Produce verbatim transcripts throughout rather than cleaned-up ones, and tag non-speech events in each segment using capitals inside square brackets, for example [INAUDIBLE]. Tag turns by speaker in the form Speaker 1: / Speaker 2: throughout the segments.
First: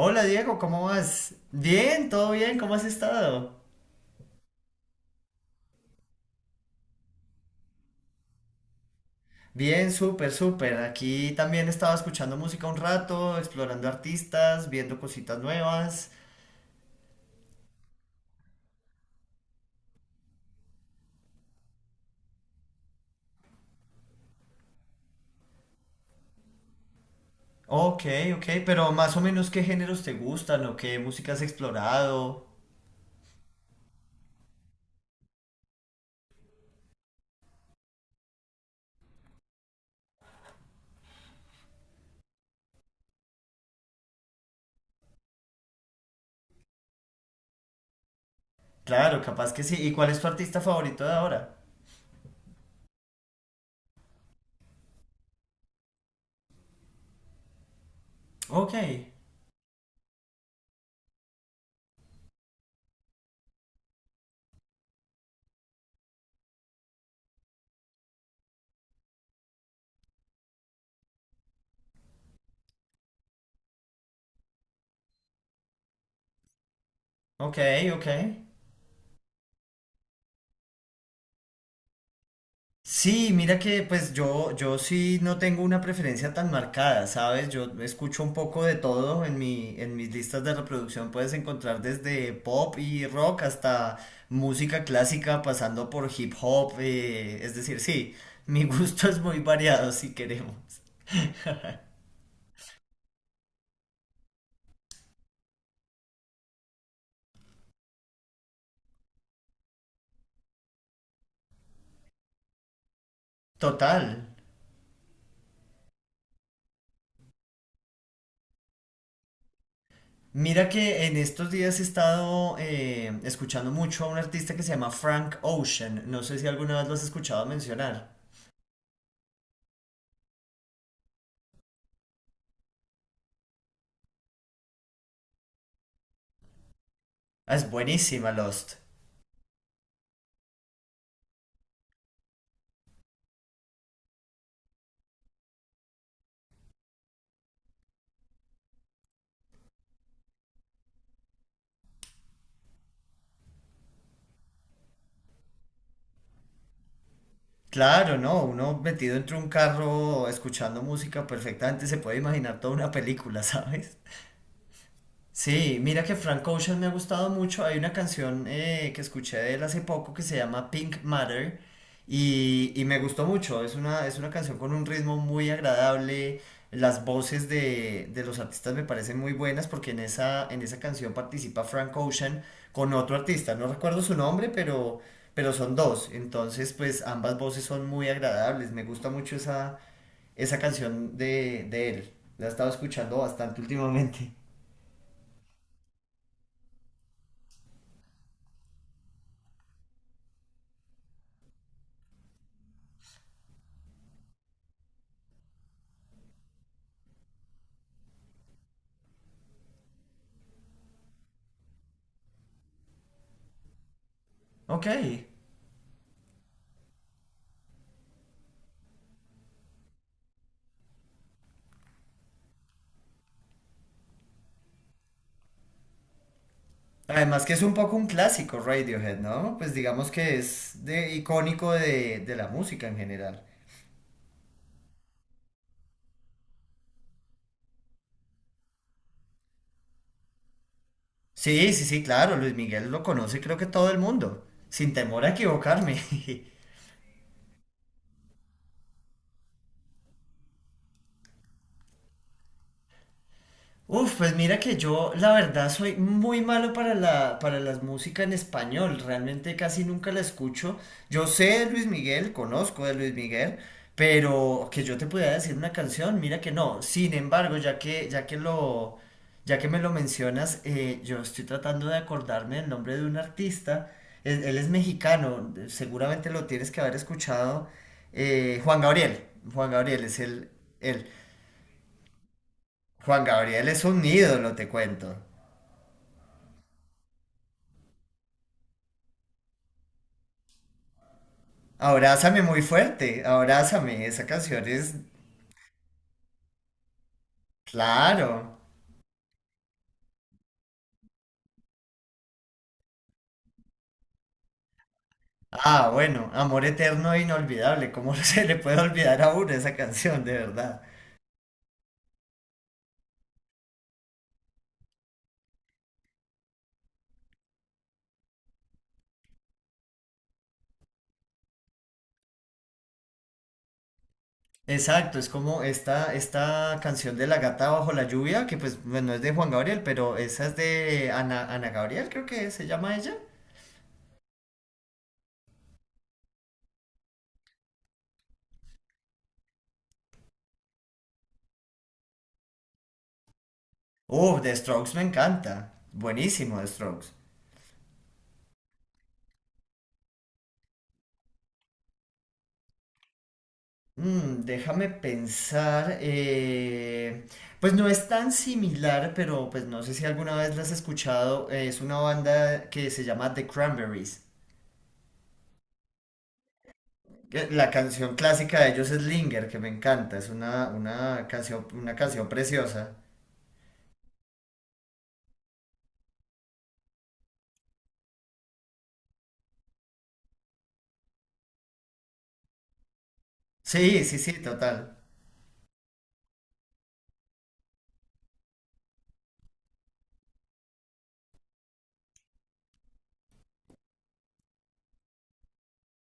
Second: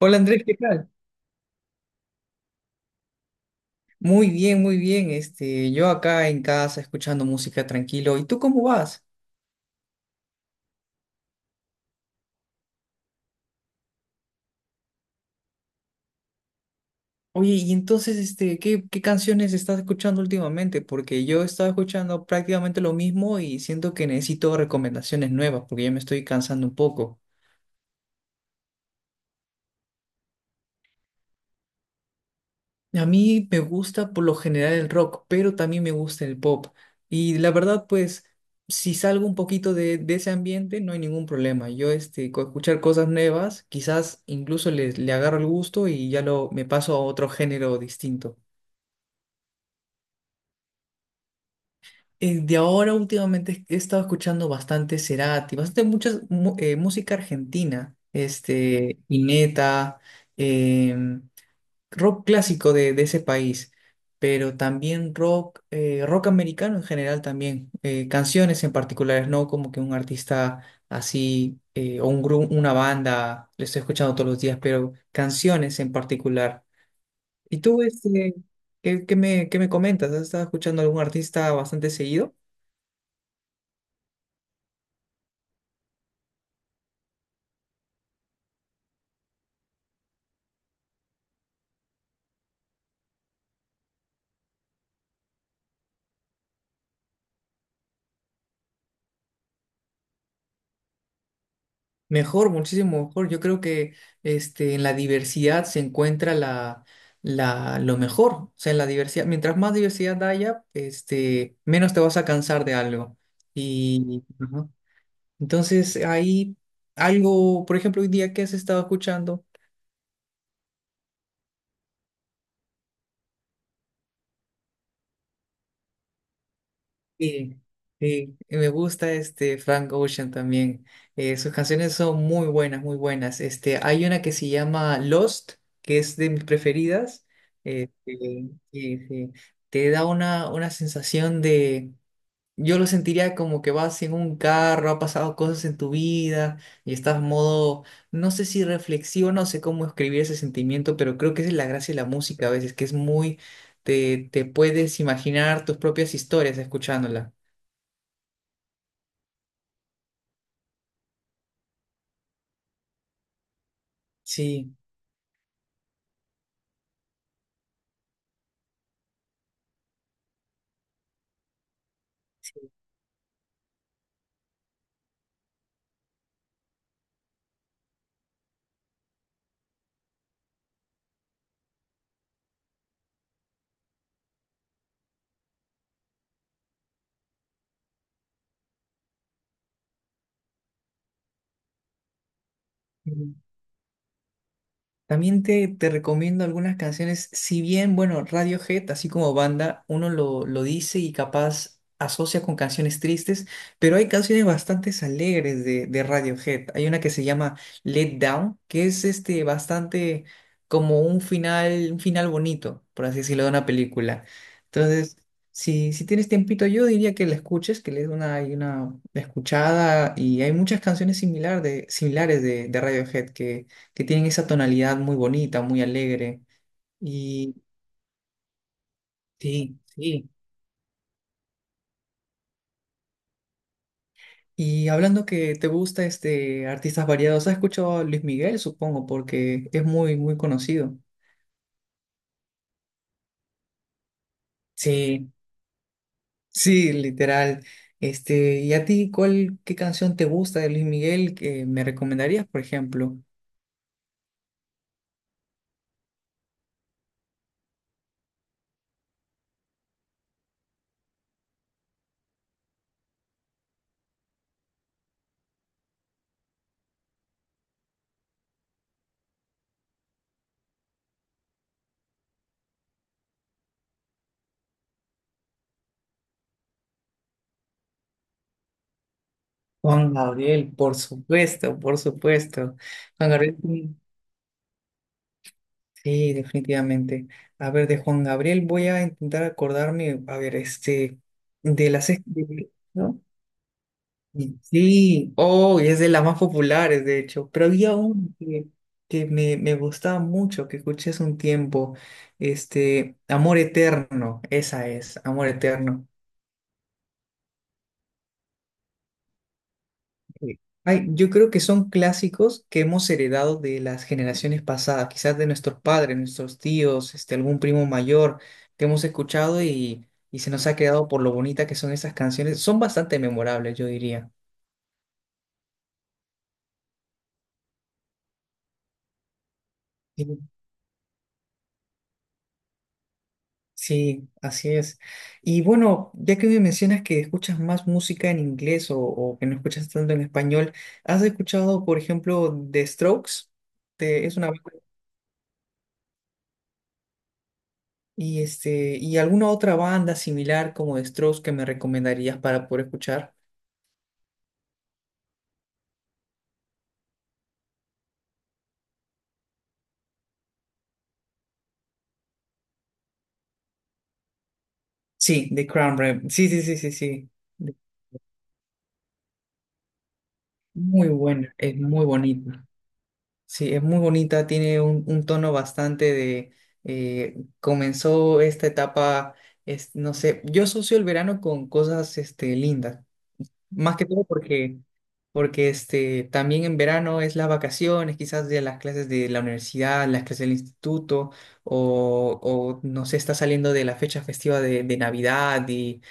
Speaker 1: Hola Andrés, ¿qué
Speaker 2: Diego, ¿cómo
Speaker 1: tal?
Speaker 2: vas? Bien, todo bien, ¿cómo has estado?
Speaker 1: Muy bien, muy bien. Este, yo acá en casa escuchando música tranquilo. ¿Y tú cómo vas?
Speaker 2: Bien, súper, súper. Aquí también estaba escuchando música un rato, explorando artistas, viendo cositas nuevas.
Speaker 1: Oye, y entonces, este, ¿qué, qué canciones estás escuchando últimamente? Porque yo he estado escuchando prácticamente lo mismo y siento que necesito recomendaciones nuevas porque ya me estoy cansando un poco.
Speaker 2: Ok, ok, pero más o menos qué géneros te gustan o qué música has explorado.
Speaker 1: A mí me gusta por lo general el rock, pero también me gusta el pop. Y la verdad, pues, si salgo un poquito de, de ese ambiente, no hay ningún problema. Yo, este, con escuchar cosas nuevas, quizás incluso le, le agarro el gusto y ya lo, me paso a otro género distinto.
Speaker 2: Claro, capaz que sí. ¿Y cuál es tu artista favorito de ahora?
Speaker 1: Eh, de ahora, últimamente, he estado escuchando bastante Cerati, bastante muchas eh, música argentina,
Speaker 2: Ok,
Speaker 1: este, Ineta rock clásico de, de ese país, pero también rock, eh, rock americano en general también, eh, canciones en particulares, no como que un artista así eh, o un grupo, una banda, lo estoy escuchando todos los días, pero canciones en particular.
Speaker 2: ok,
Speaker 1: ¿Y tú,
Speaker 2: ok.
Speaker 1: este, qué, qué me, qué me comentas? ¿Has estado escuchando algún artista bastante seguido?
Speaker 2: Sí, mira que pues yo, yo sí no tengo una preferencia tan marcada, ¿sabes? Yo escucho un poco de todo en mi, en mis listas de reproducción puedes encontrar desde pop y rock hasta música clásica pasando por hip hop, eh, es decir, sí, mi gusto [LAUGHS] es muy variado si queremos.
Speaker 1: Mejor, muchísimo mejor. Yo creo que este, en la diversidad se encuentra la, la, lo mejor. O sea, en la diversidad, mientras más diversidad haya, este, menos te vas a cansar de algo.
Speaker 2: Total.
Speaker 1: Y ujú, entonces ahí algo, por ejemplo, hoy día que has estado escuchando.
Speaker 2: Mira que en estos días he estado eh, escuchando mucho a un artista que se llama Frank Ocean, no sé si alguna vez lo has escuchado
Speaker 1: Sí,
Speaker 2: mencionar.
Speaker 1: sí, y me gusta este Frank Ocean también. Eh, sus canciones son muy buenas, muy buenas. Este, hay una que se llama Lost, que es de mis preferidas.
Speaker 2: Ah, es
Speaker 1: Eh,
Speaker 2: buenísima
Speaker 1: eh,
Speaker 2: Lost.
Speaker 1: sí, sí. Te da una, una sensación de... Yo lo sentiría como que vas en un carro, ha pasado cosas en tu vida y estás modo, no sé si reflexivo, no sé cómo escribir ese sentimiento, pero creo que esa es la gracia de la música a veces, que es muy, te, te puedes imaginar tus propias historias escuchándola.
Speaker 2: Claro, no, uno metido entre un carro escuchando música perfectamente se puede imaginar toda una película, [LAUGHS] ¿sabes?
Speaker 1: Sí.
Speaker 2: Sí, mira que Frank Ocean me ha gustado mucho. Hay una canción eh, que escuché de él hace poco que se llama Pink Matter y, y me gustó mucho. Es una, es una canción con un ritmo muy agradable. Las voces de, de los artistas me parecen muy buenas porque en esa, en esa canción participa Frank Ocean con otro artista. No recuerdo su nombre, pero, pero son dos. Entonces, pues ambas voces son muy agradables. Me gusta mucho esa, esa canción de, de él. La he estado escuchando
Speaker 1: Mm.
Speaker 2: bastante últimamente.
Speaker 1: También te, te recomiendo algunas canciones, si bien, bueno, Radiohead, así como banda, uno lo, lo dice y capaz asocia con canciones tristes, pero hay canciones bastante alegres de, de Radiohead. Hay una que se llama Let Down, que es este bastante como un final, un final bonito, por así decirlo, de una película.
Speaker 2: Ok.
Speaker 1: Entonces, si, si tienes tiempito, yo diría que la escuches, que le des una, y una escuchada, y hay muchas canciones similar de, similares de, de Radiohead que que tienen esa tonalidad muy bonita, muy alegre.
Speaker 2: Además que
Speaker 1: Y
Speaker 2: es un poco un clásico Radiohead, ¿no? Pues
Speaker 1: sí,
Speaker 2: digamos
Speaker 1: sí,
Speaker 2: que es de, icónico de, de la música en general.
Speaker 1: y hablando que te gusta este artistas variados, ¿has escuchado a Luis Miguel, supongo? Porque es muy, muy conocido.
Speaker 2: Sí, sí, sí, claro, Luis Miguel lo conoce creo que todo el mundo, sin temor
Speaker 1: Sí,
Speaker 2: a equivocarme. [LAUGHS]
Speaker 1: sí, literal. Este, ¿y a ti cuál, qué canción te gusta de Luis Miguel que me recomendarías, por ejemplo?
Speaker 2: Uf, pues mira que yo la verdad soy muy malo para la, para las músicas en español, realmente casi nunca la escucho. Yo sé de Luis Miguel, conozco de Luis Miguel, pero que yo te pudiera decir una canción, mira que no. Sin embargo, ya que, ya que lo, ya que me lo mencionas, eh, yo estoy tratando de acordarme del nombre de un artista. Él, él es mexicano, seguramente lo tienes que haber escuchado. eh, Juan Gabriel, Juan Gabriel
Speaker 1: Juan
Speaker 2: es el,
Speaker 1: Gabriel, por
Speaker 2: el
Speaker 1: supuesto, por supuesto.
Speaker 2: Juan
Speaker 1: Juan Gabriel.
Speaker 2: Gabriel es un ídolo, te cuento.
Speaker 1: Sí, definitivamente. A ver, de Juan Gabriel voy a intentar acordarme, a ver, este, de las... ex-
Speaker 2: Abrázame muy
Speaker 1: de- ¿no?
Speaker 2: fuerte, abrázame, esa
Speaker 1: Y
Speaker 2: canción es,
Speaker 1: sí, oh, y es de las más populares, de hecho, pero había una
Speaker 2: claro.
Speaker 1: que, que me, me gustaba mucho, que escuché hace un tiempo, este, Amor Eterno, esa es, Amor
Speaker 2: Ah,
Speaker 1: Eterno.
Speaker 2: bueno, Amor Eterno e Inolvidable, ¿cómo [LAUGHS] se le puede olvidar a uno esa canción, de
Speaker 1: Sí.
Speaker 2: verdad?
Speaker 1: Ay, yo creo que son clásicos que hemos heredado de las generaciones pasadas, quizás de nuestros padres, nuestros tíos, este, algún primo mayor que hemos escuchado y, y se nos ha quedado por lo bonita que son esas canciones. Son bastante memorables, yo diría.
Speaker 2: Exacto, es como esta, esta canción de La Gata Bajo la Lluvia, que pues bueno, es de Juan Gabriel, pero
Speaker 1: Sí,
Speaker 2: esa es de Ana, Ana Gabriel, creo que se llama ella.
Speaker 1: sí, así es. Y bueno, ya que me mencionas que escuchas más música en inglés o, o que no escuchas tanto en español, ¿has escuchado, por ejemplo, The Strokes? Te- es
Speaker 2: Uh,
Speaker 1: una
Speaker 2: The
Speaker 1: banda.
Speaker 2: Strokes me encanta, buenísimo The Strokes.
Speaker 1: Y este, ¿y alguna otra banda similar como de Strokes que me recomendarías para poder escuchar?
Speaker 2: Mm, déjame pensar. Eh, pues no es tan similar, pero pues no sé si alguna vez la has escuchado. Eh, es una banda que se llama The Cranberries.
Speaker 1: Sí, The Crown Rem. Sí, sí, sí, sí, sí.
Speaker 2: Que La
Speaker 1: De-
Speaker 2: canción clásica de ellos es Linger, que me encanta. Es una,
Speaker 1: Muy
Speaker 2: una
Speaker 1: buena,
Speaker 2: canción,
Speaker 1: es
Speaker 2: una
Speaker 1: muy
Speaker 2: canción
Speaker 1: bonita.
Speaker 2: preciosa.
Speaker 1: Sí, es muy bonita, tiene un, un tono bastante de eh, comenzó esta etapa, es, no sé, yo asocio el verano con cosas este, lindas. Más
Speaker 2: Sí,
Speaker 1: que
Speaker 2: sí,
Speaker 1: todo
Speaker 2: sí,
Speaker 1: porque,
Speaker 2: total.
Speaker 1: porque este, también en verano es las vacaciones, quizás de las clases de la universidad, las clases del instituto, o, o no sé, está saliendo de la fecha festiva de, de Navidad y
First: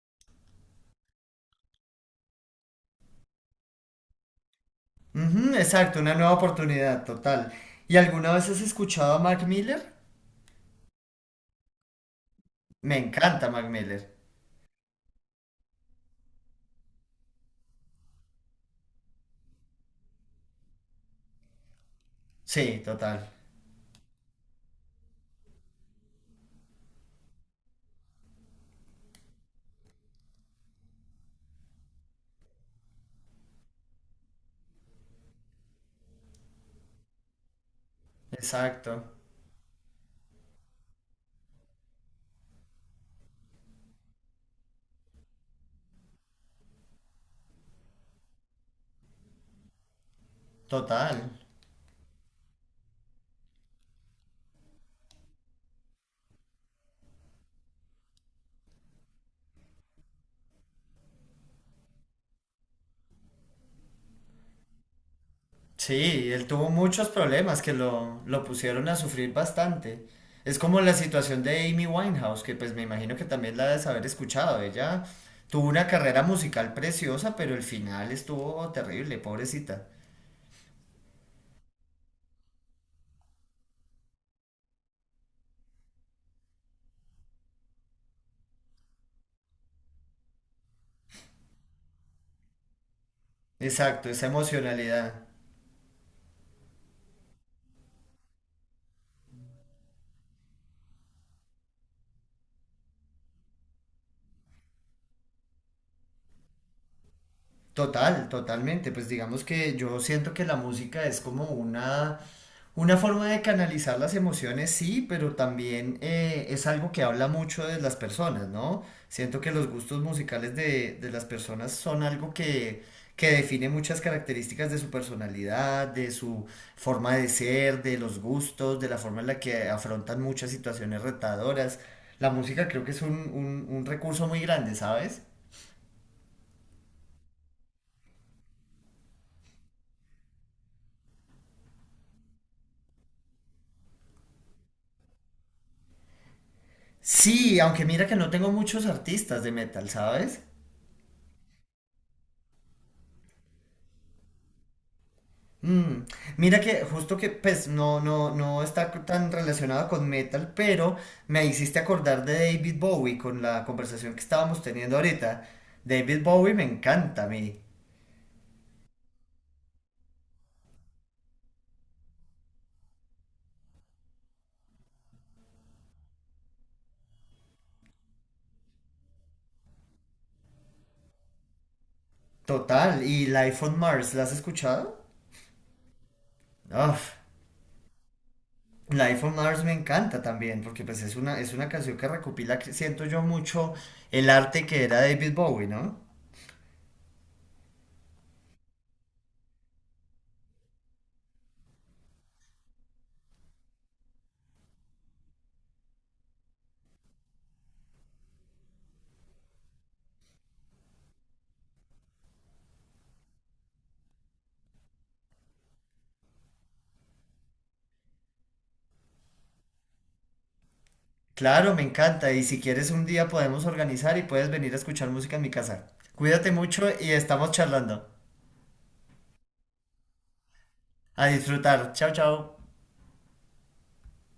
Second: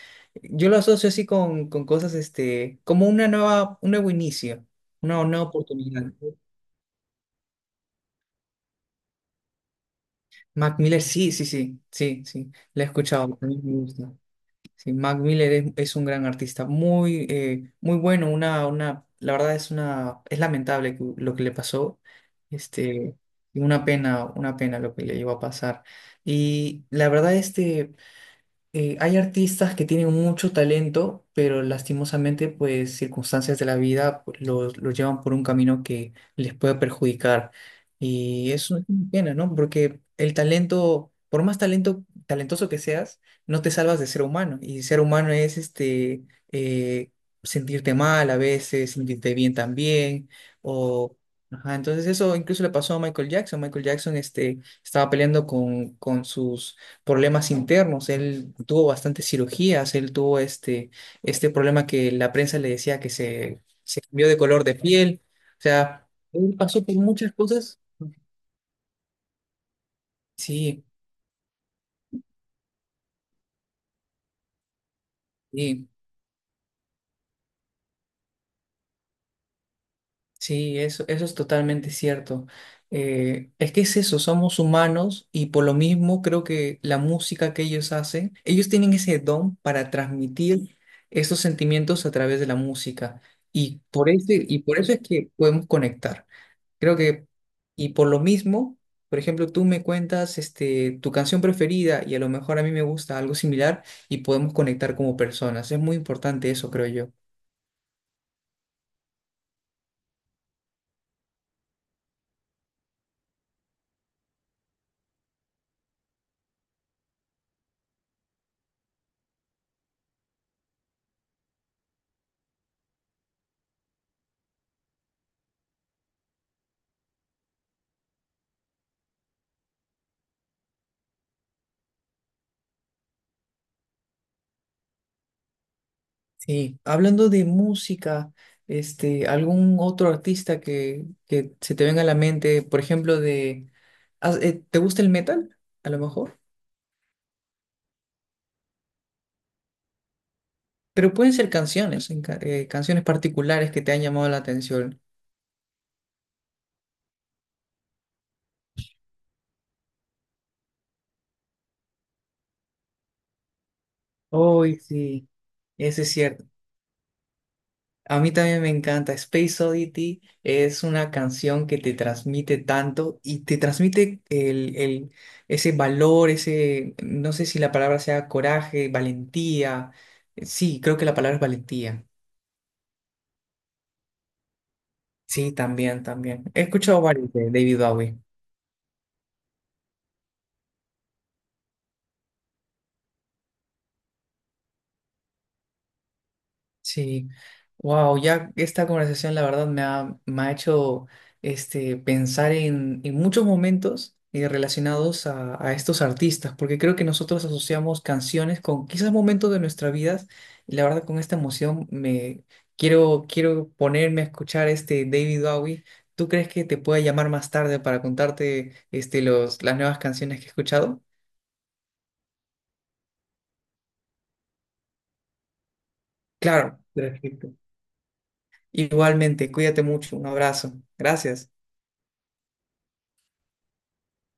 Speaker 1: yo lo asocio así con, con cosas, este, como una nueva, un nuevo inicio, una nueva
Speaker 2: Ujú, exacto,
Speaker 1: oportunidad,
Speaker 2: una
Speaker 1: ¿no?
Speaker 2: nueva oportunidad, total. ¿Y alguna vez has escuchado a Mac Miller?
Speaker 1: Mac Miller, sí, sí, sí, sí, sí, la he
Speaker 2: Me
Speaker 1: escuchado,
Speaker 2: encanta
Speaker 1: también
Speaker 2: Mac
Speaker 1: me
Speaker 2: Miller.
Speaker 1: gusta. Sí, Mac Miller es, es un gran artista, muy, eh, muy bueno, una, una, la verdad es una, es lamentable que- lo que le pasó,
Speaker 2: Sí,
Speaker 1: este,
Speaker 2: total.
Speaker 1: y una pena, una pena lo que le iba a pasar. Y la verdad, este, eh, hay artistas que tienen mucho talento, pero lastimosamente, pues circunstancias de la vida pues, los, los llevan por un camino que les puede perjudicar. Y eso es una
Speaker 2: Exacto.
Speaker 1: pena, ¿no? Porque el talento, por más talento, talentoso que seas, no te salvas de ser humano. Y ser humano es este, eh, sentirte mal a veces, sentirte bien también,
Speaker 2: Total.
Speaker 1: o... ajá, entonces eso incluso le pasó a Michael Jackson. Michael Jackson este, estaba peleando con, con sus problemas internos, él tuvo bastantes cirugías, él tuvo este, este problema que la prensa le decía que se, se cambió de color de piel, o sea,
Speaker 2: Sí, él
Speaker 1: él
Speaker 2: tuvo
Speaker 1: pasó por
Speaker 2: muchos
Speaker 1: muchas
Speaker 2: problemas que
Speaker 1: cosas.
Speaker 2: lo, lo pusieron a sufrir bastante. Es como
Speaker 1: Sí,
Speaker 2: la situación de Amy Winehouse, que pues me imagino que también la debes haber escuchado. Ella tuvo una
Speaker 1: sí,
Speaker 2: carrera musical preciosa, pero el final estuvo terrible, pobrecita.
Speaker 1: sí, eso, eso es totalmente cierto. Eh, es que es eso, somos humanos y por lo mismo creo que la música que ellos hacen, ellos tienen ese don para transmitir esos sentimientos a través de la música y
Speaker 2: Exacto,
Speaker 1: por
Speaker 2: esa
Speaker 1: ese, y por eso es
Speaker 2: emocionalidad.
Speaker 1: que podemos conectar. Creo que, y por lo mismo, por ejemplo, tú me cuentas este, tu canción preferida y a lo mejor a mí me gusta algo similar y podemos conectar como personas. Es muy importante eso, creo yo.
Speaker 2: Total, totalmente. Pues digamos que yo siento que la música es como una, una forma de canalizar las emociones, sí, pero también eh, es algo que habla mucho de las personas, ¿no? Siento que los gustos musicales de, de las personas son algo que, que define muchas características de su personalidad, de su forma de ser, de los gustos, de la forma en la que afrontan muchas situaciones retadoras. La música creo que es un, un un recurso muy grande, ¿sabes?
Speaker 1: Sí, hablando de música, este, algún otro artista que, que se te venga a la mente, por ejemplo, de, ah, eh, ¿te gusta el metal? A lo mejor.
Speaker 2: Sí, aunque mira que no tengo muchos artistas de metal, ¿sabes?
Speaker 1: Pero pueden ser canciones, en ca- eh, canciones particulares que te han llamado la atención.
Speaker 2: Mm, mira que justo que pues no, no, no está tan relacionado con metal, pero me hiciste acordar de David Bowie con la conversación que estábamos
Speaker 1: Oh,
Speaker 2: teniendo
Speaker 1: sí,
Speaker 2: ahorita.
Speaker 1: ese es
Speaker 2: David
Speaker 1: cierto.
Speaker 2: Bowie me encanta a mí.
Speaker 1: A mí también me encanta. Space Oddity es una canción que te transmite tanto y te transmite el, el- ese valor, ese, no sé si la palabra sea coraje, valentía. Sí, creo que la palabra es valentía.
Speaker 2: Total. ¿Y Life on Mars? ¿La has escuchado?
Speaker 1: Sí, también, también. He escuchado
Speaker 2: Uf,
Speaker 1: varios de David Bowie.
Speaker 2: Life on Mars me encanta también, porque pues es una, es una canción que recopila, que siento yo mucho, el arte que era David Bowie, ¿no?
Speaker 1: Sí, wow, ya esta conversación la verdad me ha, me ha hecho este, pensar en, en muchos momentos eh, relacionados a, a estos artistas, porque creo que nosotros asociamos canciones con quizás momentos de nuestra vida, y la verdad con esta emoción me quiero, quiero ponerme a escuchar este David Bowie. ¿Tú crees que te pueda llamar más tarde para contarte este, los, las nuevas canciones que he escuchado?
Speaker 2: Claro, me encanta. Y si quieres un día podemos organizar y puedes venir a escuchar música en mi casa. Cuídate
Speaker 1: Claro,
Speaker 2: mucho y
Speaker 1: perfecto.
Speaker 2: estamos charlando.
Speaker 1: Igualmente, cuídate mucho, un abrazo,
Speaker 2: A
Speaker 1: gracias.
Speaker 2: disfrutar. Chao, chao.